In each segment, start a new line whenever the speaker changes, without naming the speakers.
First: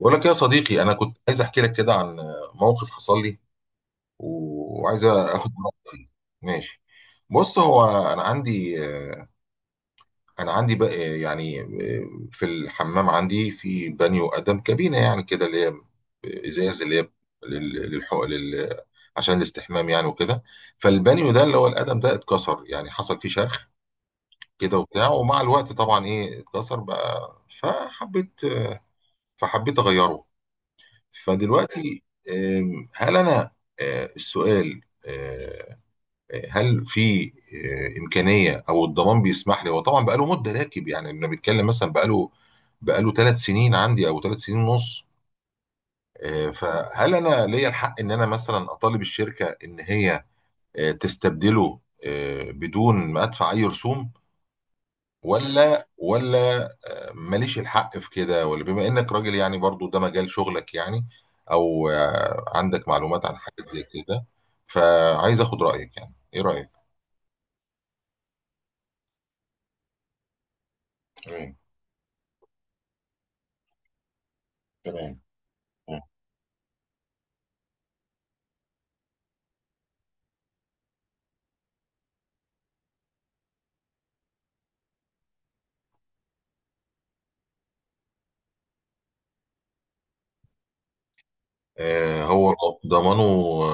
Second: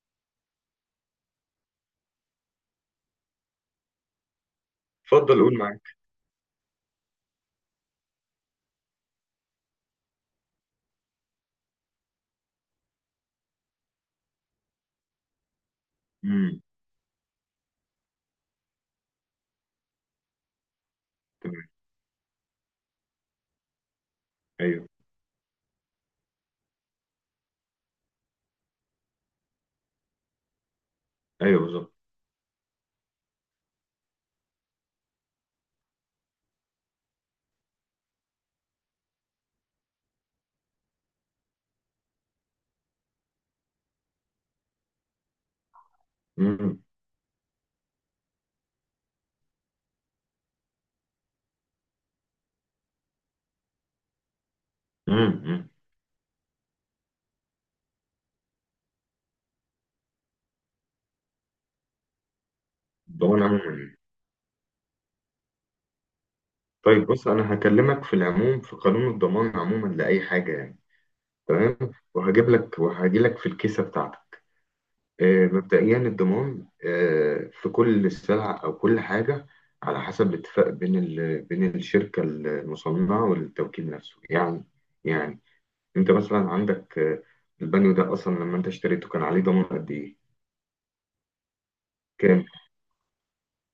بقول لك يا صديقي، انا كنت عايز احكي لك كده عن موقف حصل لي و- وعايز
اتفضل
اخد
قول
رايك
معاك.
فيه. ماشي. بص، هو انا عندي انا عندي بقى يعني في الحمام عندي في بانيو قدم كابينه يعني كده، اللي هي
امم.
ازاز، اللي هي لل- للحق عشان الاستحمام يعني وكده. فالبانيو ده اللي هو
تمام.
القدم ده اتكسر، يعني حصل فيه شرخ كده
ايوه،
وبتاع، ومع الوقت طبعا اتكسر بقى. فحبيت فحبيت اغيره.
ايوه، بالظبط.
فدلوقتي هل انا السؤال، هل في امكانيه او الضمان بيسمح لي؟ هو طبعا بقاله مده راكب، يعني انا بتكلم مثلا بقاله 3 سنين عندي او 3 سنين ونص.
امم.
فهل انا ليا الحق ان انا مثلا اطالب الشركه ان هي تستبدله بدون ما ادفع اي رسوم؟
امم.
ولا ماليش الحق في كده؟ ولا بما انك راجل يعني برضو ده مجال شغلك يعني، او عندك معلومات عن
الضمان
حاجات زي
عموما.
كده. فعايز اخد رأيك، يعني ايه رأيك؟
طيب، بص، انا هكلمك في العموم في قانون الضمان عموما لاي حاجه يعني.
تمام.
تمام. وهجيب لك وهجي لك في الكيسه بتاعتك.
تمام.
مبدئيا
آه.
الضمان، في كل سلعه او كل حاجه، على حسب اتفاق بين الشركه المصنعه والتوكيل نفسه يعني. يعني انت مثلا عندك، البانيو ده اصلا لما انت اشتريته كان عليه ضمان قد ايه؟
آه،
كام؟
هو ضمانه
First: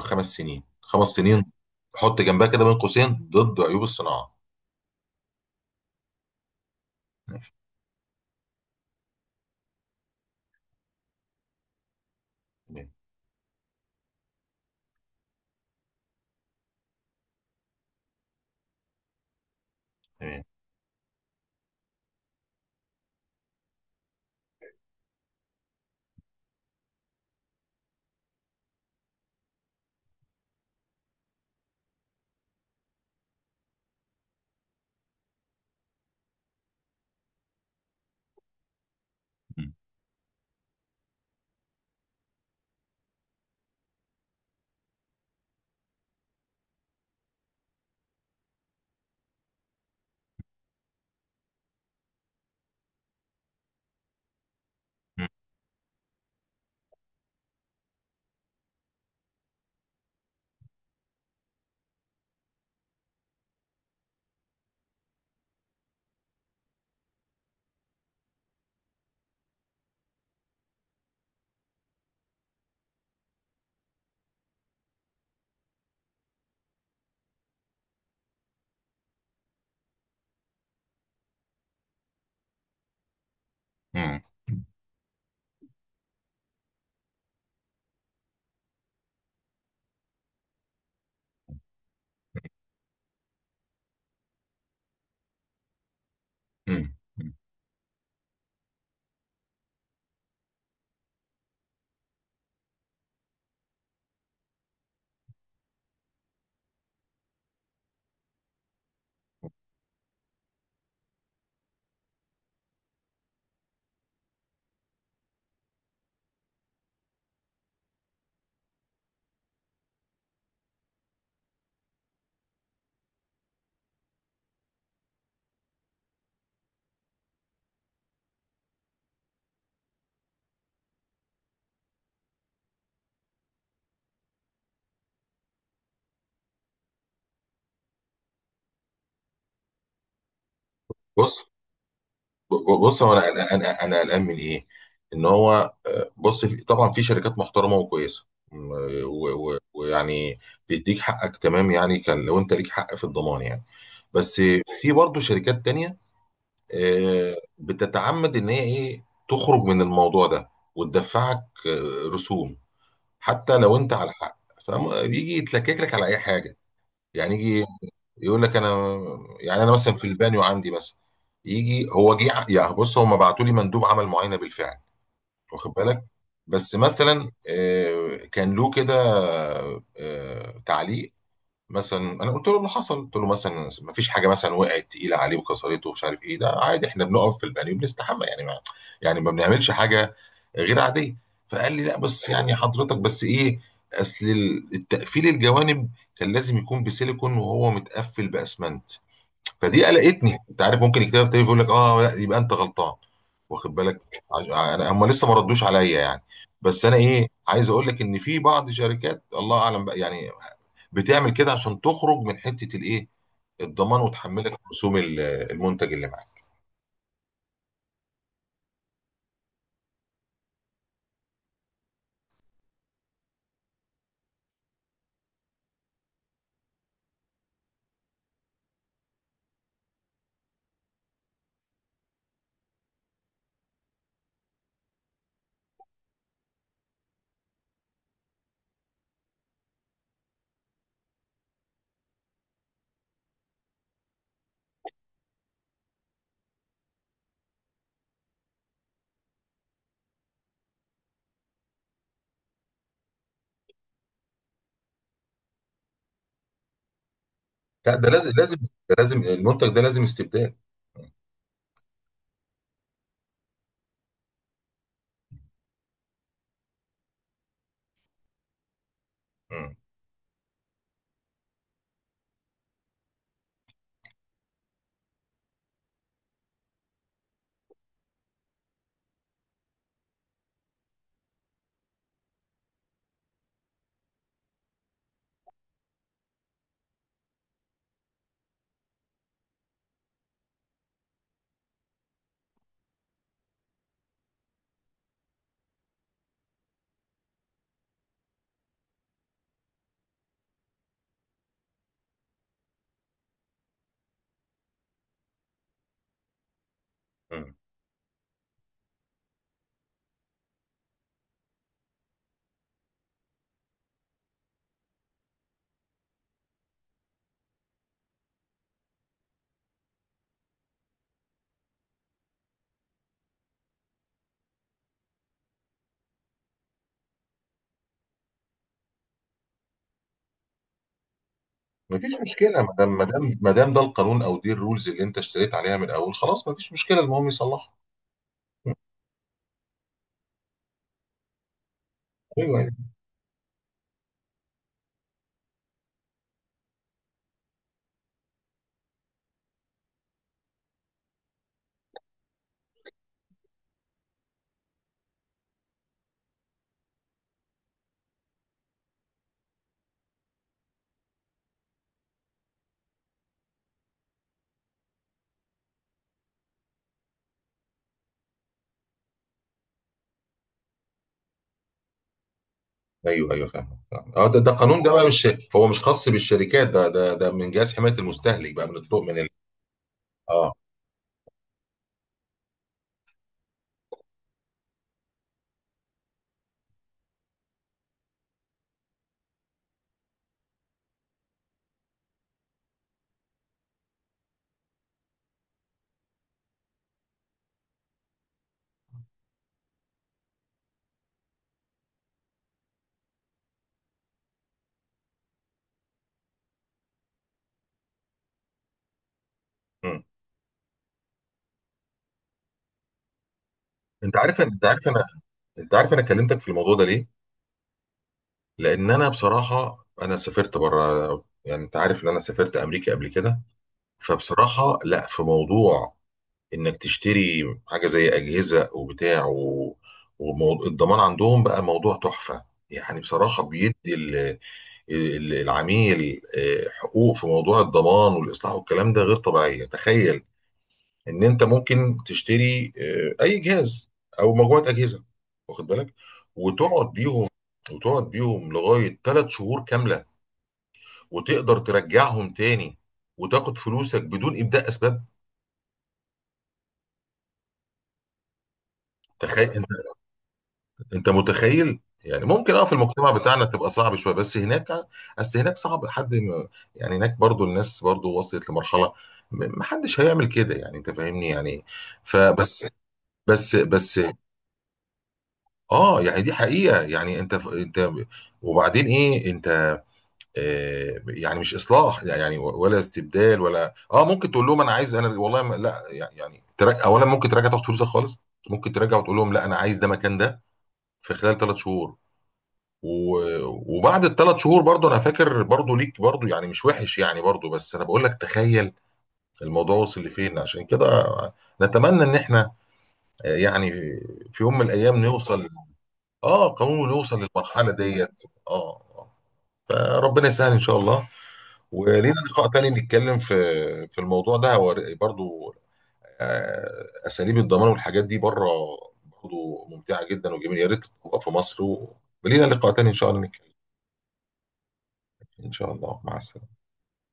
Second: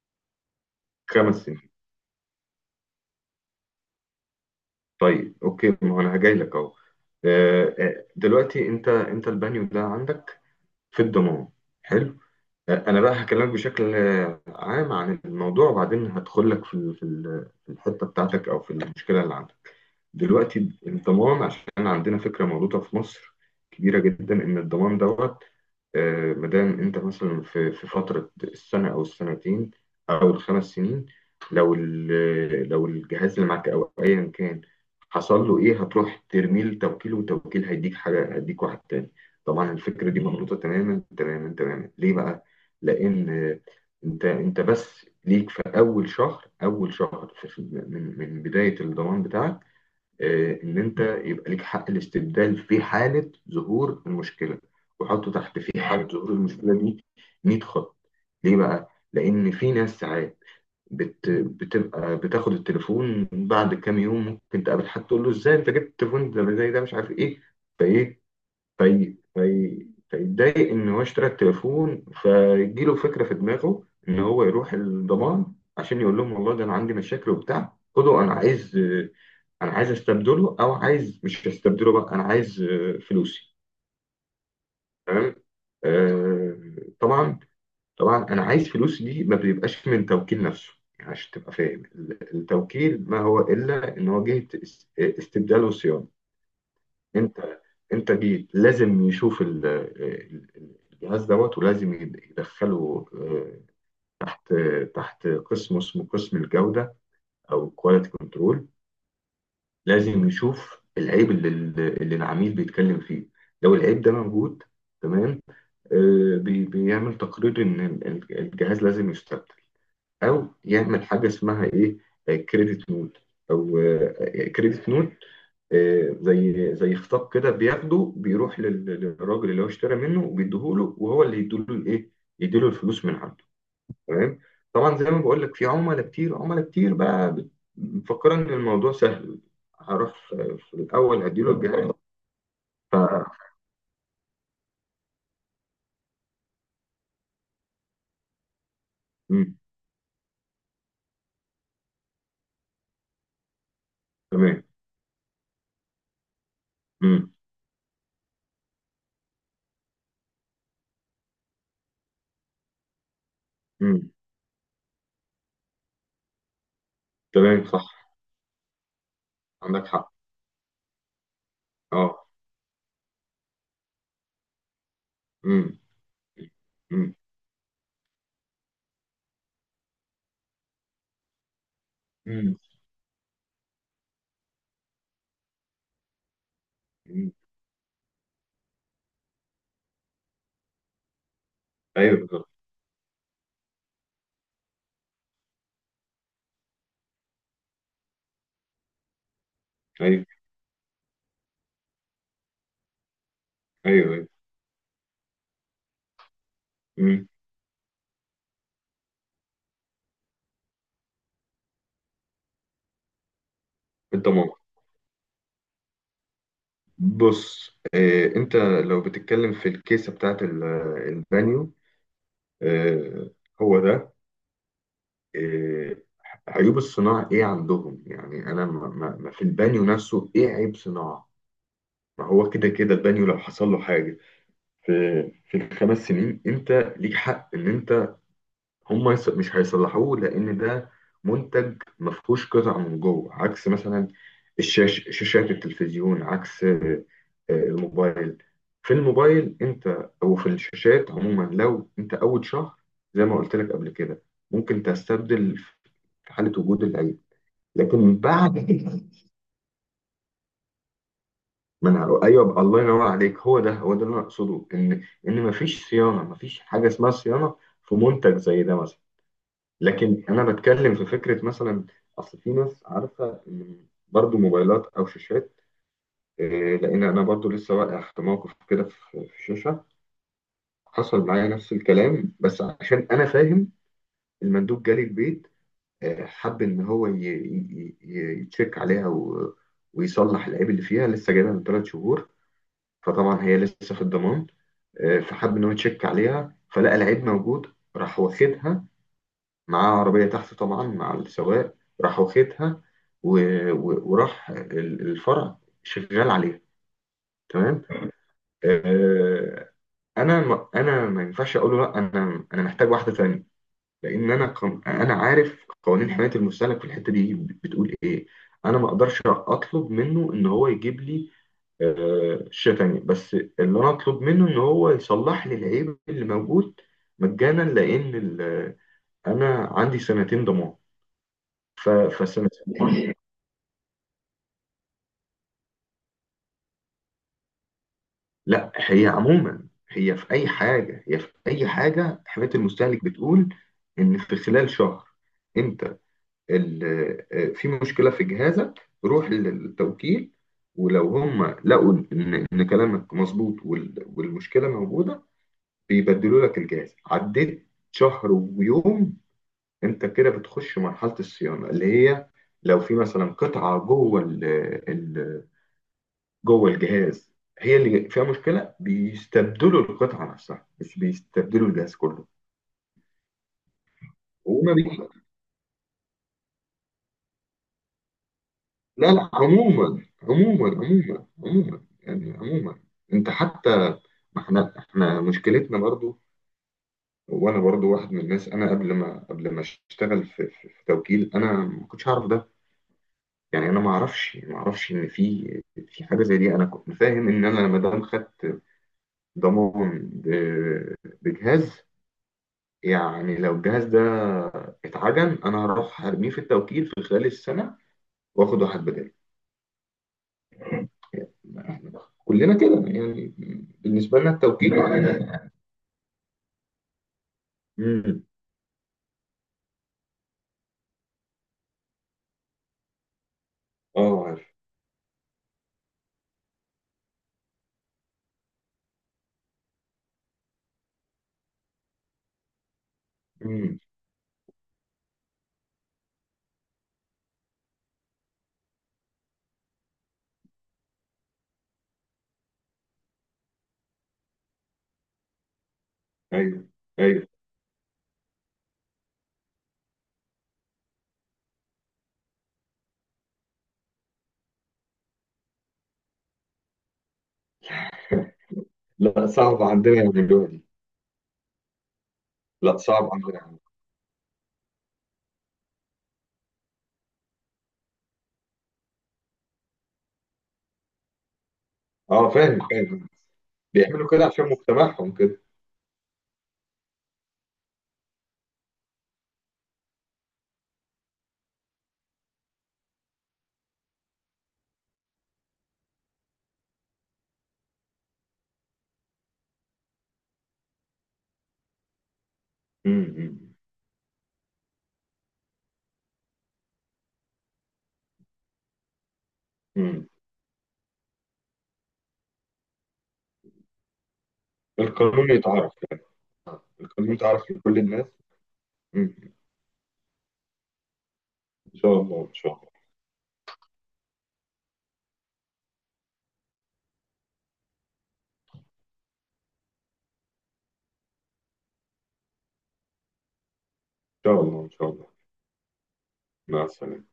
5 سنين، خمس
خمس
سنين
سنين.
حط جنبها كده بين قوسين ضد عيوب الصناعة.
طيب، اوكي، ما هو انا هجاي لك اهو. دلوقتي انت البانيو ده عندك في الضمان. حلو.
تمام.
انا بقى هكلمك بشكل عام عن الموضوع، وبعدين هدخل لك في الحته بتاعتك، او في المشكله اللي عندك
تمام.
دلوقتي. الضمان، عشان عندنا فكرة مغلوطة في مصر كبيرة جدا، إن الضمان دوت، مادام أنت مثلا في فترة السنة أو السنتين أو ال5 سنين، لو لو الجهاز اللي معاك أو أيا كان حصل له إيه، هتروح ترميه لتوكيل، وتوكيل هيديك حاجة، هيديك واحد تاني.
مم.
طبعا الفكرة دي مغلوطة تماما تماما تماما. ليه بقى؟ لأن، أنت بس ليك في أول شهر، أول شهر، من بداية الضمان بتاعك، ان انت يبقى ليك حق الاستبدال في حاله ظهور المشكله. وحطوا تحت في حاله ظهور المشكله دي 100 خط. ليه بقى؟ لان في ناس ساعات، بتبقى بتاخد التليفون بعد كام يوم، ممكن تقابل حد تقول له ازاي انت جبت التليفون ده زي ده، مش عارف ايه، فايه، في في فيتضايق ان هو اشترى التليفون، فيجيله فكره في دماغه ان هو يروح الضمان عشان يقول لهم والله ده انا عندي مشاكل وبتاع، خدوا، انا عايز، انا عايز استبدله، او عايز، مش هستبدله بقى، انا عايز فلوسي.
مم.
تمام. آه، طبعا، طبعا انا عايز فلوسي دي ما بيبقاش من توكيل نفسه. يعني عشان تبقى فاهم، التوكيل ما هو الا ان هو جهه استبدال وصيانه.
مم. مم.
انت، انت جيت لازم يشوف الجهاز دوت، ولازم يدخله تحت، تحت قسم اسمه قسم الجودة، او كواليتي كنترول. لازم يشوف العيب اللي العميل بيتكلم فيه. لو العيب ده موجود، تمام، بيعمل تقرير ان الجهاز لازم يستبدل، او يعمل حاجة اسمها ايه، كريدت نوت، او كريدت نوت. زي خطاب كده، بياخده بيروح للراجل اللي هو اشترى منه، وبيديهوله، وهو اللي يديله الايه، يديله الفلوس من عنده. تمام. طبعا، زي ما بقول لك، في عملاء كتير، عملاء كتير بقى مفكره ان الموضوع سهل، هروح في الاول
بص،
اديله الجهاز. ف
بص هو انا قلقان من ايه؟ ان هو، بص، طبعا في شركات محترمه وكويسه، م- و-
مم.
و- ويعني بيديك حقك، تمام يعني، كان لو انت ليك حق في الضمان يعني. بس
تمام.
في برضه شركات تانية
مم.
بتتعمد ان هي ايه تخرج من الموضوع ده وتدفعك رسوم حتى لو انت
مم.
على حق. فبيجي يتلكك لك على اي حاجه، يعني
تمام،
يجي
صح.
يقول لك: انا يعني انا
عندك
مثلا في
حق.
البانيو عندي مثلا، يجي هو
اه.
جه. يعني بص، هم بعتوا لي مندوب عمل معاينه بالفعل، واخد
مم.
بالك، بس
مم.
مثلا كان له كده تعليق. مثلا انا قلت
مم.
له اللي حصل، قلت له مثلا ما فيش حاجه مثلا وقعت تقيله عليه وكسرته ومش عارف ايه، ده عادي احنا
مم.
بنقف في البانيو بنستحمى، يعني ما يعني ما بنعملش حاجه غير عاديه. فقال لي: لا،
ايوه
بس
بالظبط.
يعني حضرتك بس ايه، اصل التقفيل الجوانب كان لازم يكون بسيليكون وهو متقفل باسمنت. فدي
ايوه،
قلقتني. انت عارف، ممكن الكتاب التاني يقول لك: اه لا يبقى انت غلطان. واخد
ايوه.
بالك؟
ايوه.
انا هم لسه ما ردوش عليا يعني. بس انا ايه
مم.
عايز اقول لك ان في بعض شركات الله اعلم بقى يعني بتعمل كده عشان تخرج من حته الايه، الضمان،
انت،
وتحملك رسوم المنتج اللي معاك.
بص، انت لو بتتكلم في الكيسه بتاعت البانيو، آه، هو ده، آه، عيوب الصناعه ايه عندهم يعني، انا ما في البانيو نفسه ايه عيب صناعه؟ ما هو كده كده البانيو لو حصل له حاجه في في ال5 سنين، انت ليك حق ان انت، هم مش هيصلحوه لان ده منتج ما فيهوش قطع من جوه، عكس مثلا شاشات التلفزيون، عكس الموبايل. في الموبايل انت، او في الشاشات عموما، لو انت اول شهر، زي ما قلت لك قبل كده، ممكن تستبدل في حاله وجود العيب.
لا، ده
لكن
لازم، لازم،
بعد
ده لازم، المنتج ده لازم استبدال.
ما، انا ايوه بقى، الله ينور عليك، هو ده، هو ده اللي انا اقصده، ان مفيش صيانه، مفيش حاجه اسمها صيانه في منتج زي ده مثلا.
مم.
لكن انا بتكلم في فكره مثلا، اصل في ناس عارفه إن برضو موبايلات او شاشات، إيه، لان انا برضو لسه واقع في موقف كده، في شاشه، حصل معايا نفس الكلام، بس عشان انا فاهم، المندوب جالي البيت، حب ان هو يتشيك عليها، ويصلح العيب اللي فيها، لسه جايبها من 3 شهور، فطبعا هي لسه في الضمان. فحب ان هو يتشيك عليها، فلقى العيب موجود، راح واخدها معاه عربية تحت طبعا مع السواق، راح واخدها، و... وراح الفرع شغال عليها.
مم.
تمام. آه. انا ما ينفعش اقول له لا، انا محتاج واحدة تانية، لان انا عارف قوانين حماية المستهلك في الحتة دي بتقول ايه. انا ما اقدرش اطلب منه ان هو يجيب لي شاشة تانية، بس اللي انا اطلب منه ان هو يصلح لي العيب اللي موجود مجانا، لان ال... انا عندي سنتين ضمان.
مفيش
فسنة.
مشكله، ما دام ما دام ده القانون او دي الرولز اللي انت اشتريت عليها من الاول، خلاص مفيش مشكله، المهم يصلحها.
لا،
مم.
هي عموما، هي في أي حاجة حماية
ايوه.
المستهلك بتقول إن في خلال شهر، أنت، في مشكلة في جهازك، روح للتوكيل. ولو هم لقوا إن كلامك مظبوط، والمشكلة موجودة، بيبدلوا لك الجهاز. عديت شهر ويوم، أنت كده بتخش مرحلة الصيانة، اللي هي لو في مثلا قطعة جوه، جوه الجهاز، هي اللي فيها مشكله، بيستبدلوا القطعه نفسها مش بيستبدلوا الجهاز كله.
ايوه فاهم، فاهم. اه، ده ده
هما
قانون، ده بقى
بي...
مش هو مش خاص بالشركات، ده ده من جهاز حمايه المستهلك بقى، من الطوق،
لا،
من ال...
لا، عموما،
اه.
عموما، عموما، عموما، يعني عموما انت حتى، ما احنا، مشكلتنا برضو. وانا برضو واحد من الناس، انا قبل ما اشتغل في توكيل، انا ما كنتش اعرف ده. يعني انا ما اعرفش ان في حاجه زي دي. انا كنت فاهم ان انا ما دام خدت ضمان بجهاز، يعني لو الجهاز ده اتعجن انا هروح ارميه في التوكيل في خلال السنه، واخد واحد بداله.
مم.
احنا كلنا كده يعني،
انت
بالنسبه لنا
عارف انت
التوكيل
عارف انا انت عارف انا كلمتك في الموضوع ده ليه؟
امم.
لان انا بصراحه انا سافرت بره، يعني انت عارف ان انا سافرت امريكا قبل كده.
اه، عارف.
فبصراحه، لا، في موضوع انك تشتري حاجه زي اجهزه وبتاع و... والضمان عندهم بقى موضوع تحفه. يعني بصراحه بيدي
امم.
ال... العميل حقوق في موضوع الضمان والاصلاح والكلام ده غير طبيعيه. تخيل ان انت ممكن تشتري اي جهاز او مجموعه اجهزه، واخد بالك،
ايوه،
وتقعد
ايوه.
بيهم وتقعد بيهم لغايه 3 شهور كامله، وتقدر ترجعهم تاني وتاخد فلوسك بدون ابداء اسباب.
لا، صعب
تخيل.
عندنا يعملوها دي.
انت متخيل يعني؟ ممكن اه في
لا، صعب
المجتمع
عندنا
بتاعنا
يعملوها.
تبقى صعب شويه، بس هناك اصل هناك صعب حد يعني هناك برضو الناس برضو وصلت لمرحله محدش هيعمل كده، يعني انت فاهمني يعني.
اه، فاهم،
فبس،
فاهم.
بس
بيعملوا كده عشان مجتمعهم كده.
اه يعني دي حقيقه، يعني انت، انت وبعدين ايه، انت آه يعني مش اصلاح يعني ولا استبدال ولا اه، ممكن تقول لهم انا عايز، انا والله ما لا يعني، تراجع اولا، ممكن تراجع تاخد فلوسك خالص، ممكن تراجع وتقول لهم لا انا عايز ده مكان ده، في خلال 3 شهور. و-
امم.
وبعد الـ3 شهور برضو انا فاكر برضو ليك برضو يعني مش وحش يعني برضو، بس انا بقول لك تخيل الموضوع وصل
امم.
لفين، عشان كده نتمنى ان احنا يعني في يوم من الايام
القانون
نوصل.
يتعرف يعني.
اه قانون،
القانون
نوصل
يتعرف
للمرحلة
لكل الناس.
ديت. اه. آه.
امم.
فربنا يسهل ان شاء الله.
ان شاء
ولينا
الله، ان
لقاء
شاء الله،
تاني
ان
نتكلم في في الموضوع ده، هو برضو اساليب الضمان والحاجات دي بره برضو ممتعة جدا وجميلة، يا ريت تبقى في مصر. ولينا لقاء تاني ان شاء الله نتكلم.
شاء الله، ان شاء الله.
ان شاء الله، مع السلامة.
مع السلامه.